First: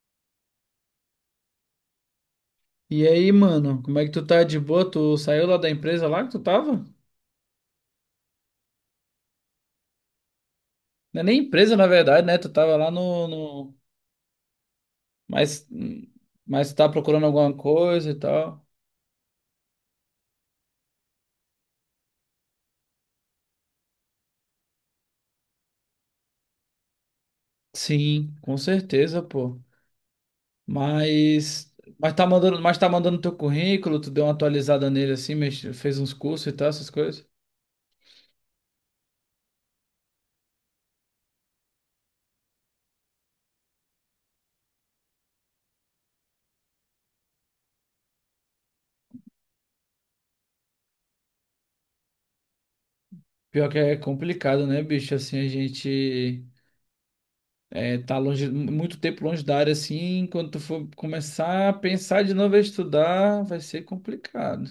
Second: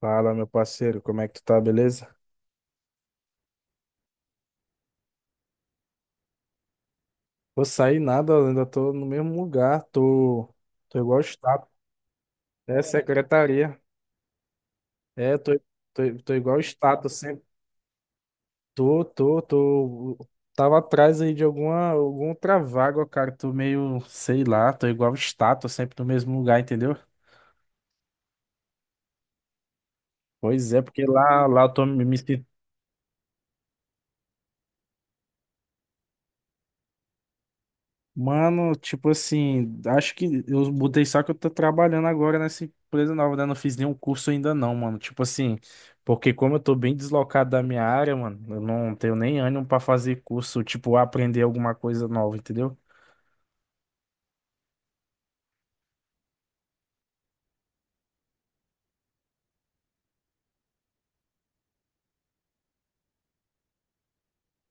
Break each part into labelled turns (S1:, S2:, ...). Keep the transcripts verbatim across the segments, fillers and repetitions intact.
S1: Fala, meu parceiro, como é que tu tá, beleza?
S2: E aí, mano, como é que tu tá de boa? Tu saiu lá da empresa lá que tu tava?
S1: Vou sair nada, eu ainda tô no mesmo lugar, tô, tô igual
S2: Não é nem
S1: estátua.
S2: empresa, na verdade, né? Tu tava
S1: É,
S2: lá no, no...
S1: secretaria. É, tô,
S2: Mas,
S1: tô, tô igual
S2: mas tu tá
S1: estátua,
S2: procurando
S1: sempre.
S2: alguma coisa e tal.
S1: Tô, tô, tô. Tava atrás aí de alguma, alguma outra vaga, cara. Tô meio, sei lá, tô igual estátua, sempre no mesmo lugar, entendeu?
S2: Sim, com certeza, pô.
S1: Pois é, porque lá, lá eu
S2: Mas,
S1: tô me,
S2: mas
S1: me
S2: tá mandando, mas tá mandando teu currículo, tu deu uma atualizada nele assim, mexe- fez uns cursos e tal, essas coisas.
S1: Mano, tipo assim, acho que eu mudei só que eu tô trabalhando agora nessa empresa nova, né? Não fiz nenhum curso ainda não, mano. Tipo assim, porque como eu tô bem deslocado da minha área, mano, eu não tenho nem ânimo pra fazer curso, tipo, aprender alguma coisa nova, entendeu?
S2: Pior que é complicado, né, bicho? Assim, a gente é, tá longe, muito tempo longe da área assim, quando tu for começar a pensar de novo a estudar, vai ser complicado.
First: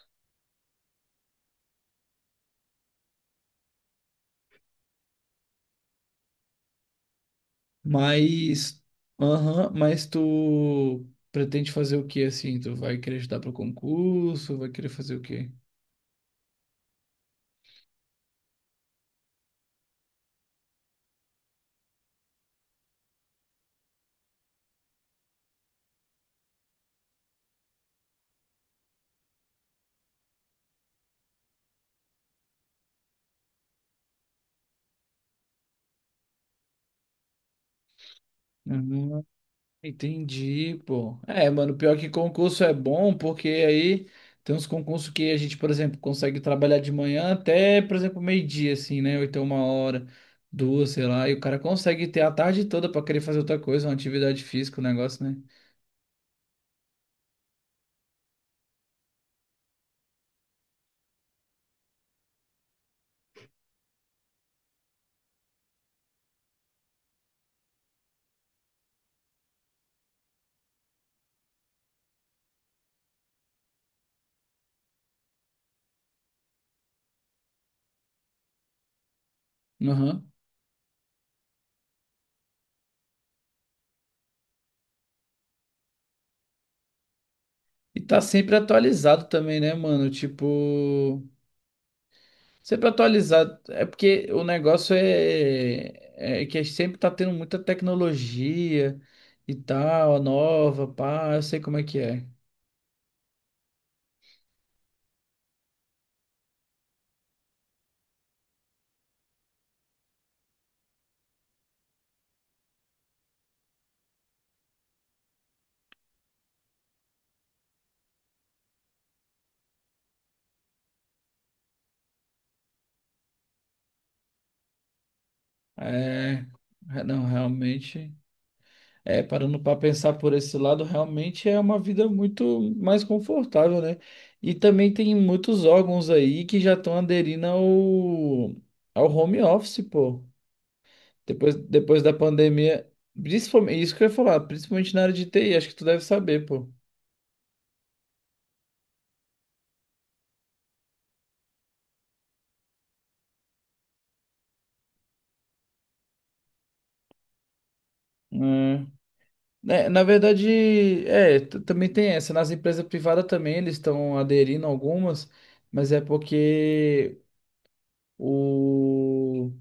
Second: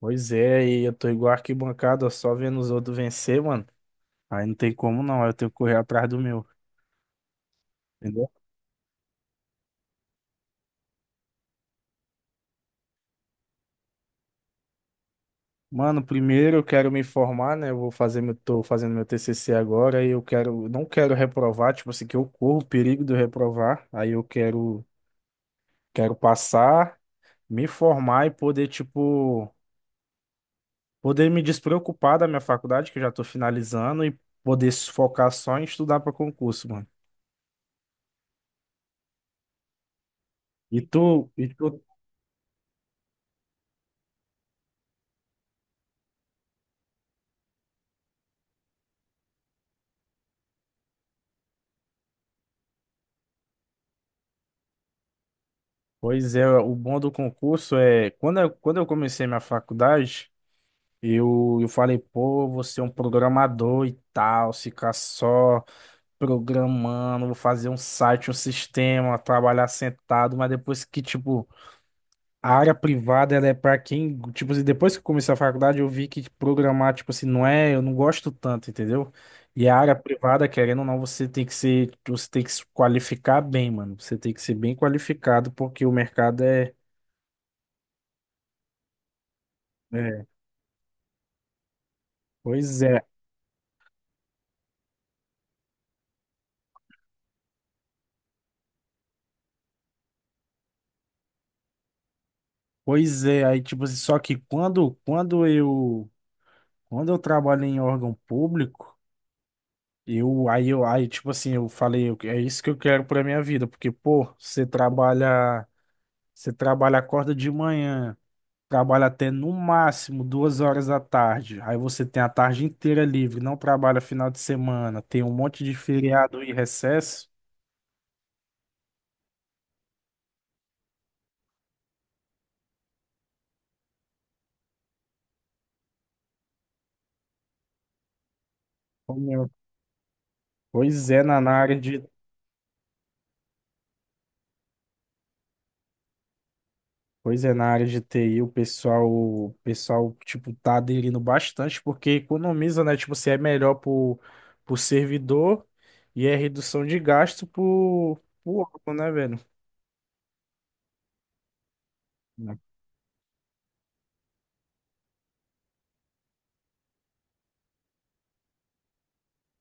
S1: Pois é, e eu tô igual arquibancada, ó, só vendo os outros vencer, mano. Aí não tem como não, aí eu tenho que correr atrás do meu.
S2: Mas, aham, mas tu pretende fazer o que assim? Tu vai querer estudar para concurso? Vai querer fazer o quê?
S1: Mano, primeiro eu quero me formar, né? Eu vou fazer meu, tô fazendo meu T C C agora e eu quero, não quero reprovar, tipo assim, que eu corro o perigo de eu reprovar. Aí eu quero, quero passar, me formar e poder, tipo, poder me despreocupar da minha faculdade, que eu já tô finalizando, e poder se focar só em estudar para concurso, mano.
S2: Uhum, entendi,
S1: E
S2: pô.
S1: tu, e
S2: É,
S1: tu,
S2: mano, pior que concurso é bom, porque aí tem uns concursos que a gente, por exemplo, consegue trabalhar de manhã até, por exemplo, meio-dia, assim, né? Ou então uma hora, duas, sei lá. E o cara consegue ter a tarde toda para querer fazer outra coisa, uma atividade física, um negócio, né?
S1: pois é, o bom do concurso é, quando eu, quando eu comecei minha faculdade, eu, eu falei, pô, eu vou ser um programador e tal, ficar só programando, vou fazer um site, um sistema, trabalhar sentado, mas depois que, tipo, a área privada, ela é pra quem, tipo, assim, depois que eu comecei a faculdade, eu vi que programar, tipo assim, não é, eu não gosto tanto, entendeu? E a área
S2: Aham.
S1: privada, querendo ou não, você tem que ser, você tem que se qualificar bem, mano. Você tem que ser bem qualificado, porque o mercado é,
S2: E tá sempre atualizado também, né, mano?
S1: é,
S2: Tipo.
S1: pois
S2: Sempre
S1: é,
S2: atualizado. É porque o negócio é, é é que sempre tá tendo muita tecnologia e tal, nova, pá, eu sei como é que é.
S1: pois é, aí, tipo assim, só que quando, quando eu, quando eu trabalho em órgão público. Eu, aí eu, aí, tipo assim, eu falei, eu- é isso que eu quero pra minha vida, porque, pô, você trabalha, você trabalha, acorda de manhã, trabalha até no máximo duas horas da tarde, aí você tem a tarde inteira livre, não trabalha final de semana, tem um monte de feriado
S2: É,
S1: e
S2: é, não,
S1: recesso.
S2: realmente, é, parando para pensar por esse lado, realmente é uma vida muito mais confortável, né? E também tem muitos órgãos aí que já estão aderindo ao, ao
S1: Ô,
S2: home
S1: meu,
S2: office, pô.
S1: pois é, na, na
S2: Depois,
S1: área de
S2: depois da pandemia, principalmente, isso que eu ia falar, principalmente na área de T I, acho que tu deve saber, pô.
S1: pois é, na área de T I, o pessoal, o pessoal, tipo, tá aderindo bastante, porque economiza, né? Tipo, você é melhor pro, pro servidor e é redução de gasto pro, pro
S2: Hum.
S1: órgão, né, velho?
S2: É, na verdade, é, t- também tem essa. Nas
S1: Né?
S2: empresas privadas também eles estão aderindo algumas, mas é porque o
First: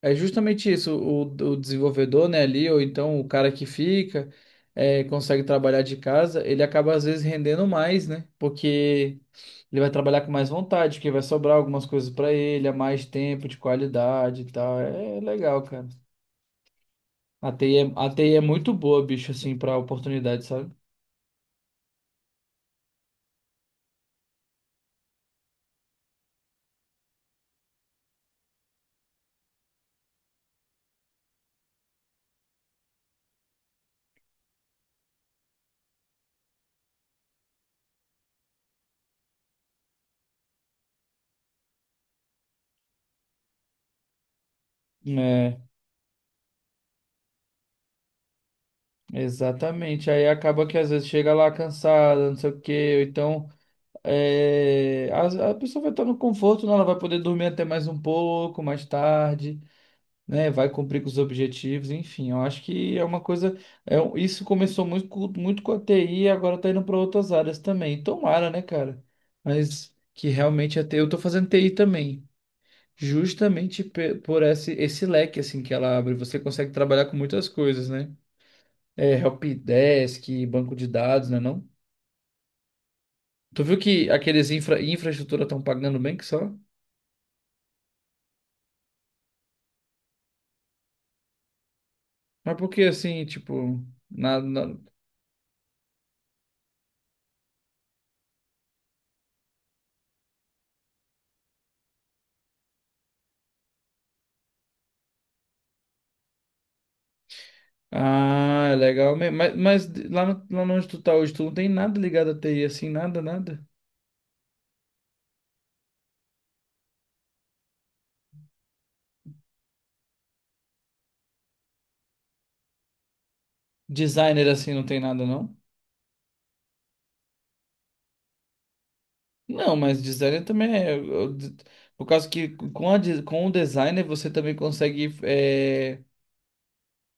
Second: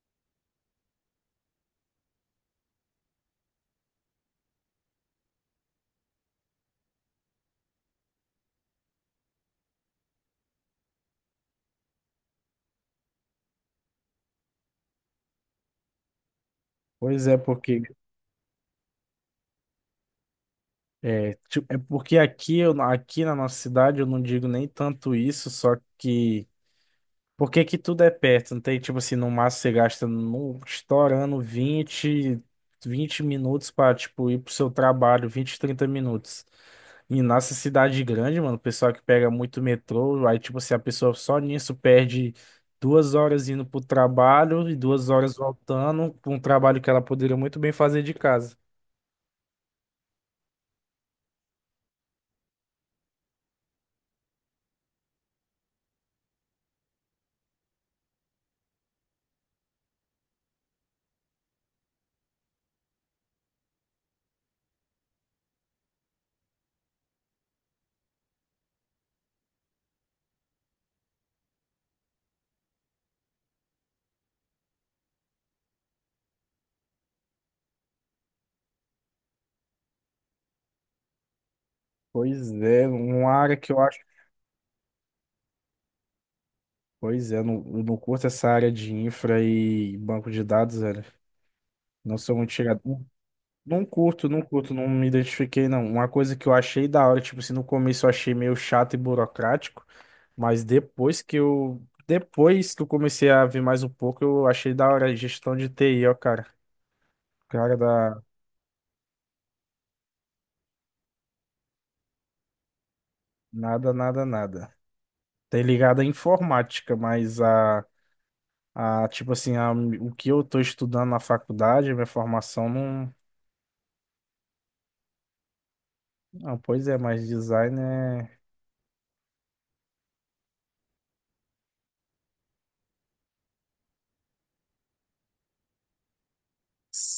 S2: é justamente isso, o, o desenvolvedor, né, ali, ou então o cara que fica, é, consegue trabalhar de casa, ele acaba às vezes rendendo mais, né? Porque ele vai trabalhar com mais vontade, que vai sobrar algumas coisas para ele, há mais tempo de qualidade e tal. É é legal, cara.
S1: Pois é,
S2: A TI
S1: porque
S2: é, a TI é muito boa, bicho, assim, para oportunidade, sabe?
S1: é, tipo, é porque aqui, eu, aqui na nossa cidade eu não digo nem tanto isso, só que por que que tudo é perto? Não tem, tipo assim, no máximo você gasta no, estourando vinte vinte minutos pra, tipo, ir pro seu trabalho, vinte trinta minutos. E nessa cidade grande, mano, o pessoal que pega muito metrô, aí, tipo assim, a pessoa só nisso perde duas horas indo pro trabalho e duas horas
S2: É,
S1: voltando, pra um trabalho que ela poderia muito bem fazer de casa.
S2: exatamente. Aí acaba que às vezes chega lá cansada, não sei o quê, ou então é, a, a pessoa vai estar no conforto, né? Ela vai poder dormir até mais um pouco, mais tarde, né? Vai cumprir com os objetivos, enfim. Eu acho que é uma coisa. É, um- isso começou muito, com- muito com a T I e agora tá indo para outras áreas também. Tomara, né, cara? Mas que realmente a T I, eu tô fazendo T I também. Justamente pe- por esse, esse leque assim que ela abre, você consegue trabalhar com muitas coisas, né? É, helpdesk, banco de dados, né, não?
S1: Pois é, uma área
S2: Tu
S1: que
S2: viu
S1: eu acho.
S2: que aqueles infra, infraestrutura estão pagando bem que só?
S1: Pois é, eu não, eu não curto essa área de infra e banco de dados, velho. Não sou muito
S2: Mas por
S1: chegado.
S2: que assim, tipo,
S1: Não curto,
S2: nada,
S1: não curto,
S2: na-
S1: não me identifiquei, não. Uma coisa que eu achei da hora, tipo assim, no começo eu achei meio chato e burocrático, mas depois que eu. Depois que eu comecei a ver mais um pouco, eu achei da hora a gestão de T I, ó, cara. Cara da.
S2: Ah, é legal mesmo. Mas, mas lá, no, lá onde tu tá hoje, tu não tem nada ligado a T I, assim, nada, nada.
S1: Nada, nada, nada. Tem ligado à informática, mas a. a tipo assim, a, o que eu tô estudando na faculdade, a minha formação não.
S2: Designer assim não tem nada, não?
S1: Ah, pois é, mas design
S2: Não, mas designer também é. eu- eu- Por causa que com, a de- com o designer você também consegue é,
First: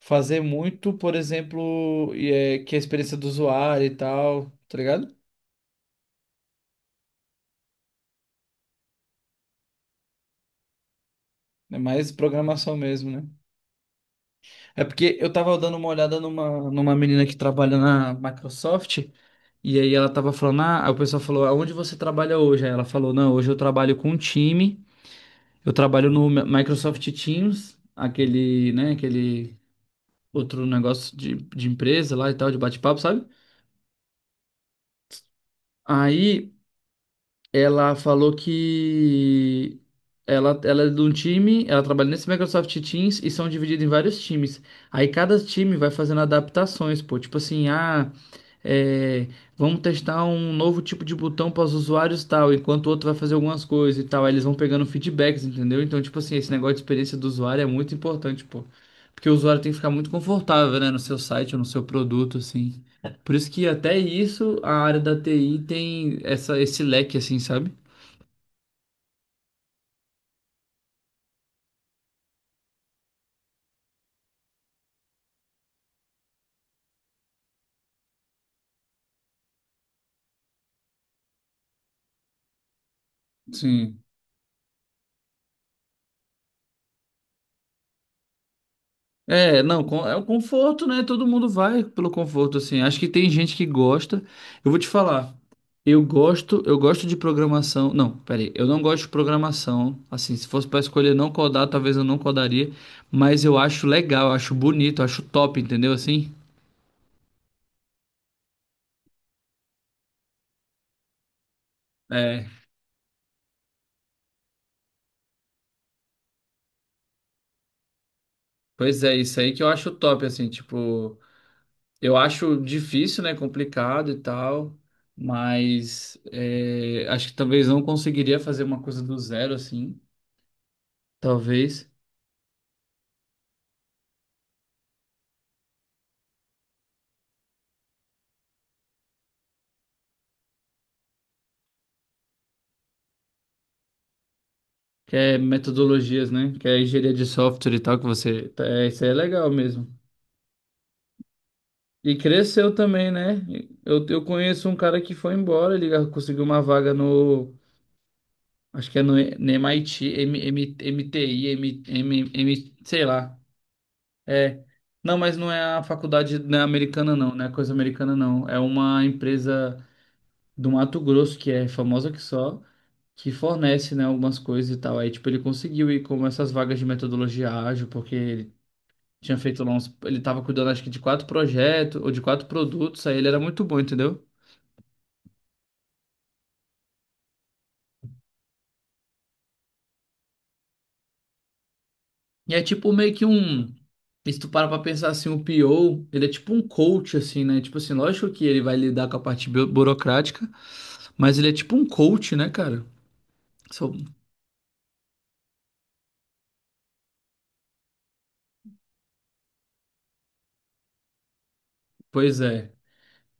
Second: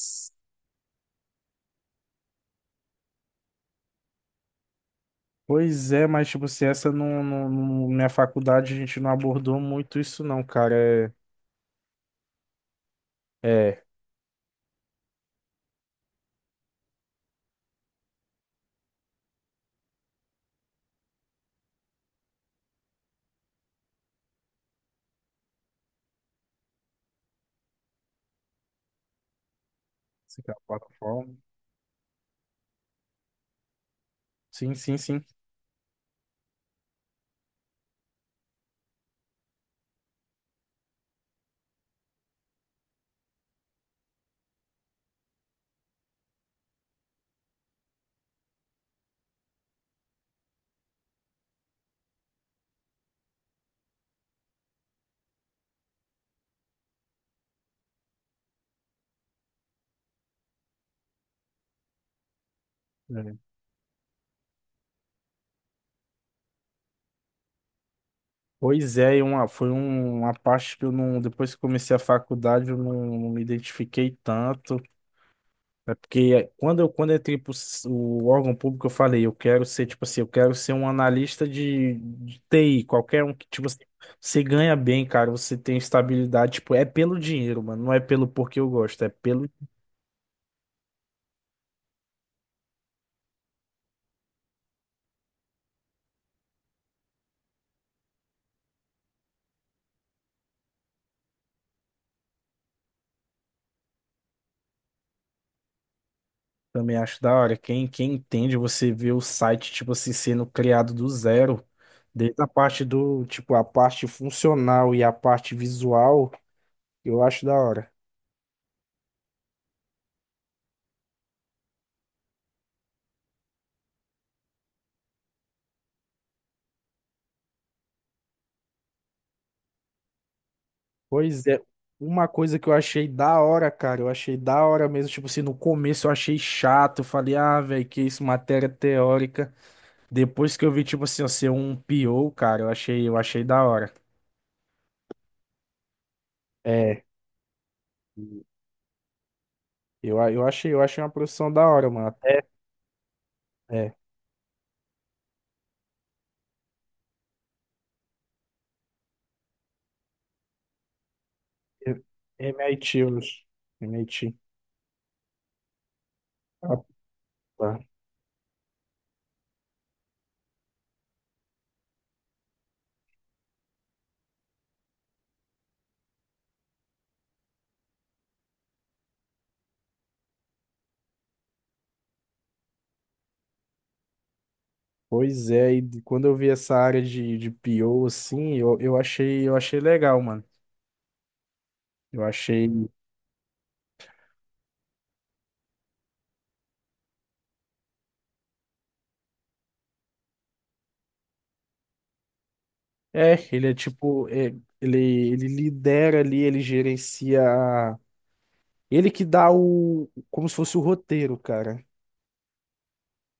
S2: fazer muito, por exemplo, e, é, que é a experiência do usuário e tal, tá ligado?
S1: Pois é, mas tipo, se essa não, não, não- minha faculdade a gente não abordou muito isso não, cara.
S2: É mais programação mesmo, né?
S1: É, é,
S2: É porque eu tava dando uma olhada numa, numa menina que trabalha na Microsoft, e aí ela tava falando, ah, aí o pessoal falou, aonde você trabalha hoje? Aí ela falou, não, hoje eu trabalho com um time, eu trabalho no Microsoft Teams, aquele, né, aquele
S1: essa aqui é a
S2: outro negócio
S1: plataforma.
S2: de, de empresa lá e tal, de bate-papo, sabe?
S1: Sim, sim, sim.
S2: Aí Ela falou que ela, ela é de um time, ela trabalha nesse Microsoft Teams e são divididos em vários times. Aí cada time vai fazendo adaptações, pô. Tipo assim, ah, é, vamos testar um novo tipo de botão para os usuários e tal, enquanto o outro vai fazer algumas coisas e tal. Aí eles vão pegando feedbacks, entendeu? Então, tipo assim, esse negócio de experiência do usuário é muito importante, pô. Porque o usuário tem que ficar muito confortável, né, no seu site ou no seu produto, assim. Por
S1: É.
S2: isso que até isso a área da T I tem essa, esse leque, assim, sabe?
S1: Pois é, e uma, foi um- uma parte que eu não, depois que comecei a faculdade, eu não, não me identifiquei tanto. É porque quando eu, quando eu entrei pro s- o órgão público, eu falei, eu quero ser, tipo assim, eu quero ser um analista de, de T I, qualquer um que, tipo assim,
S2: Sim.
S1: você ganha bem, cara, você tem estabilidade, tipo, é pelo dinheiro, mano, não é pelo porque eu gosto, é pelo
S2: É, não, com- é o conforto, né? Todo mundo vai pelo conforto, assim. Acho que tem gente que gosta. Eu vou te falar, eu gosto, eu gosto de programação. Não, peraí, eu não gosto de programação. Assim, se fosse pra escolher não codar, talvez eu não codaria, mas eu acho legal, eu acho bonito, eu acho top, entendeu? Assim,
S1: também acho da hora. Quem, quem entende, você vê o site, tipo assim, sendo criado do zero, desde a
S2: é,
S1: parte do, tipo, a parte funcional e a parte visual, eu acho da hora.
S2: pois é, isso aí que eu acho top, assim, tipo. Eu acho difícil, né? Complicado e tal, mas é, acho que talvez não conseguiria fazer uma coisa do zero assim,
S1: Pois é,
S2: talvez.
S1: uma coisa que eu achei da hora, cara, eu achei da hora mesmo, tipo assim, no começo eu achei chato, eu falei, ah, velho, que isso, matéria teórica. Depois que eu vi, tipo assim, eu ser um P O, cara, eu achei, eu achei da hora.
S2: Que é metodologias, né? Que é
S1: É,
S2: engenharia de software e tal, que você. Tá, É, isso aí é legal mesmo.
S1: eu, eu achei, eu achei uma profissão da hora, mano.
S2: E
S1: Até
S2: cresceu também, né?
S1: é.
S2: Eu, eu conheço um cara que foi embora, ele conseguiu uma vaga no. Acho que é no, no M I T, M, M, MTI, M, M, M,
S1: M I T,
S2: sei
S1: Luz.
S2: lá.
S1: M I T.
S2: É. Não, mas não é a faculdade né,
S1: Ah,
S2: americana, não, não é coisa
S1: tá.
S2: americana, não. É uma empresa do Mato Grosso, que é famosa que só, que fornece, né, algumas coisas e tal. Aí, tipo, ele conseguiu ir com essas vagas de metodologia ágil, porque ele tinha feito lá uns. Ele tava cuidando, acho que, de quatro projetos ou de quatro produtos, aí ele era muito bom, entendeu?
S1: Pois é, e de- quando eu vi essa área de, de P O, assim, eu, eu achei, eu achei legal, mano. Eu
S2: E é
S1: achei.
S2: tipo meio que um. E se tu para pra pensar assim, o P O, ele é tipo um coach, assim, né? Tipo assim, lógico que ele vai lidar com a parte bu- burocrática, mas ele é tipo um coach, né, cara?
S1: É, ele é tipo. É, ele, ele lidera ali, ele gerencia. A- ele que dá o. Como se fosse o roteiro, cara.
S2: Pois é.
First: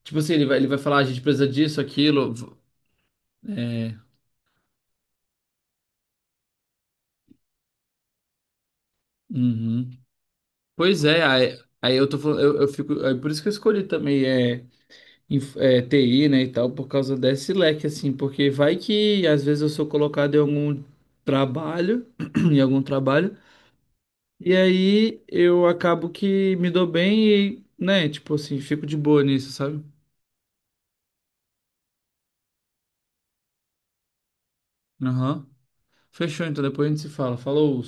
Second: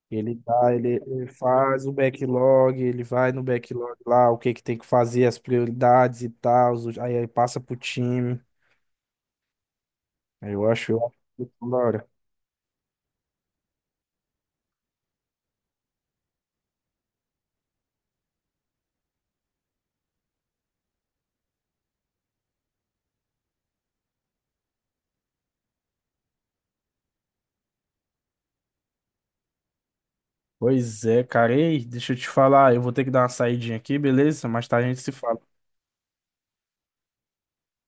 S2: Tipo
S1: Ele
S2: assim, ele vai, ele
S1: dá,
S2: vai falar,
S1: ele,
S2: "Ah, a gente
S1: ele
S2: precisa disso,
S1: faz o
S2: aquilo. v-
S1: backlog, ele vai no backlog
S2: É.
S1: lá, o que que tem que fazer, as prioridades e tal, os- aí, aí passa pro time.
S2: uhum.
S1: Aí Eu acho,
S2: Pois
S1: eu acho.
S2: é, aí,
S1: isso da
S2: aí eu
S1: hora.
S2: tô falando, eu, eu fico. É por isso que eu escolhi também é, inf- é, T I, né, e tal, por causa desse leque, assim, porque vai que às vezes eu sou colocado em algum trabalho, em algum trabalho, e aí eu acabo que me dou bem e, né, tipo assim, fico de boa nisso, sabe?
S1: Pois é, cara. Ei, deixa eu te falar, eu vou ter que dar uma saidinha aqui, beleza? Mais tarde a gente se
S2: Aham.
S1: fala.
S2: Fechou, então depois a gente se fala. Falou.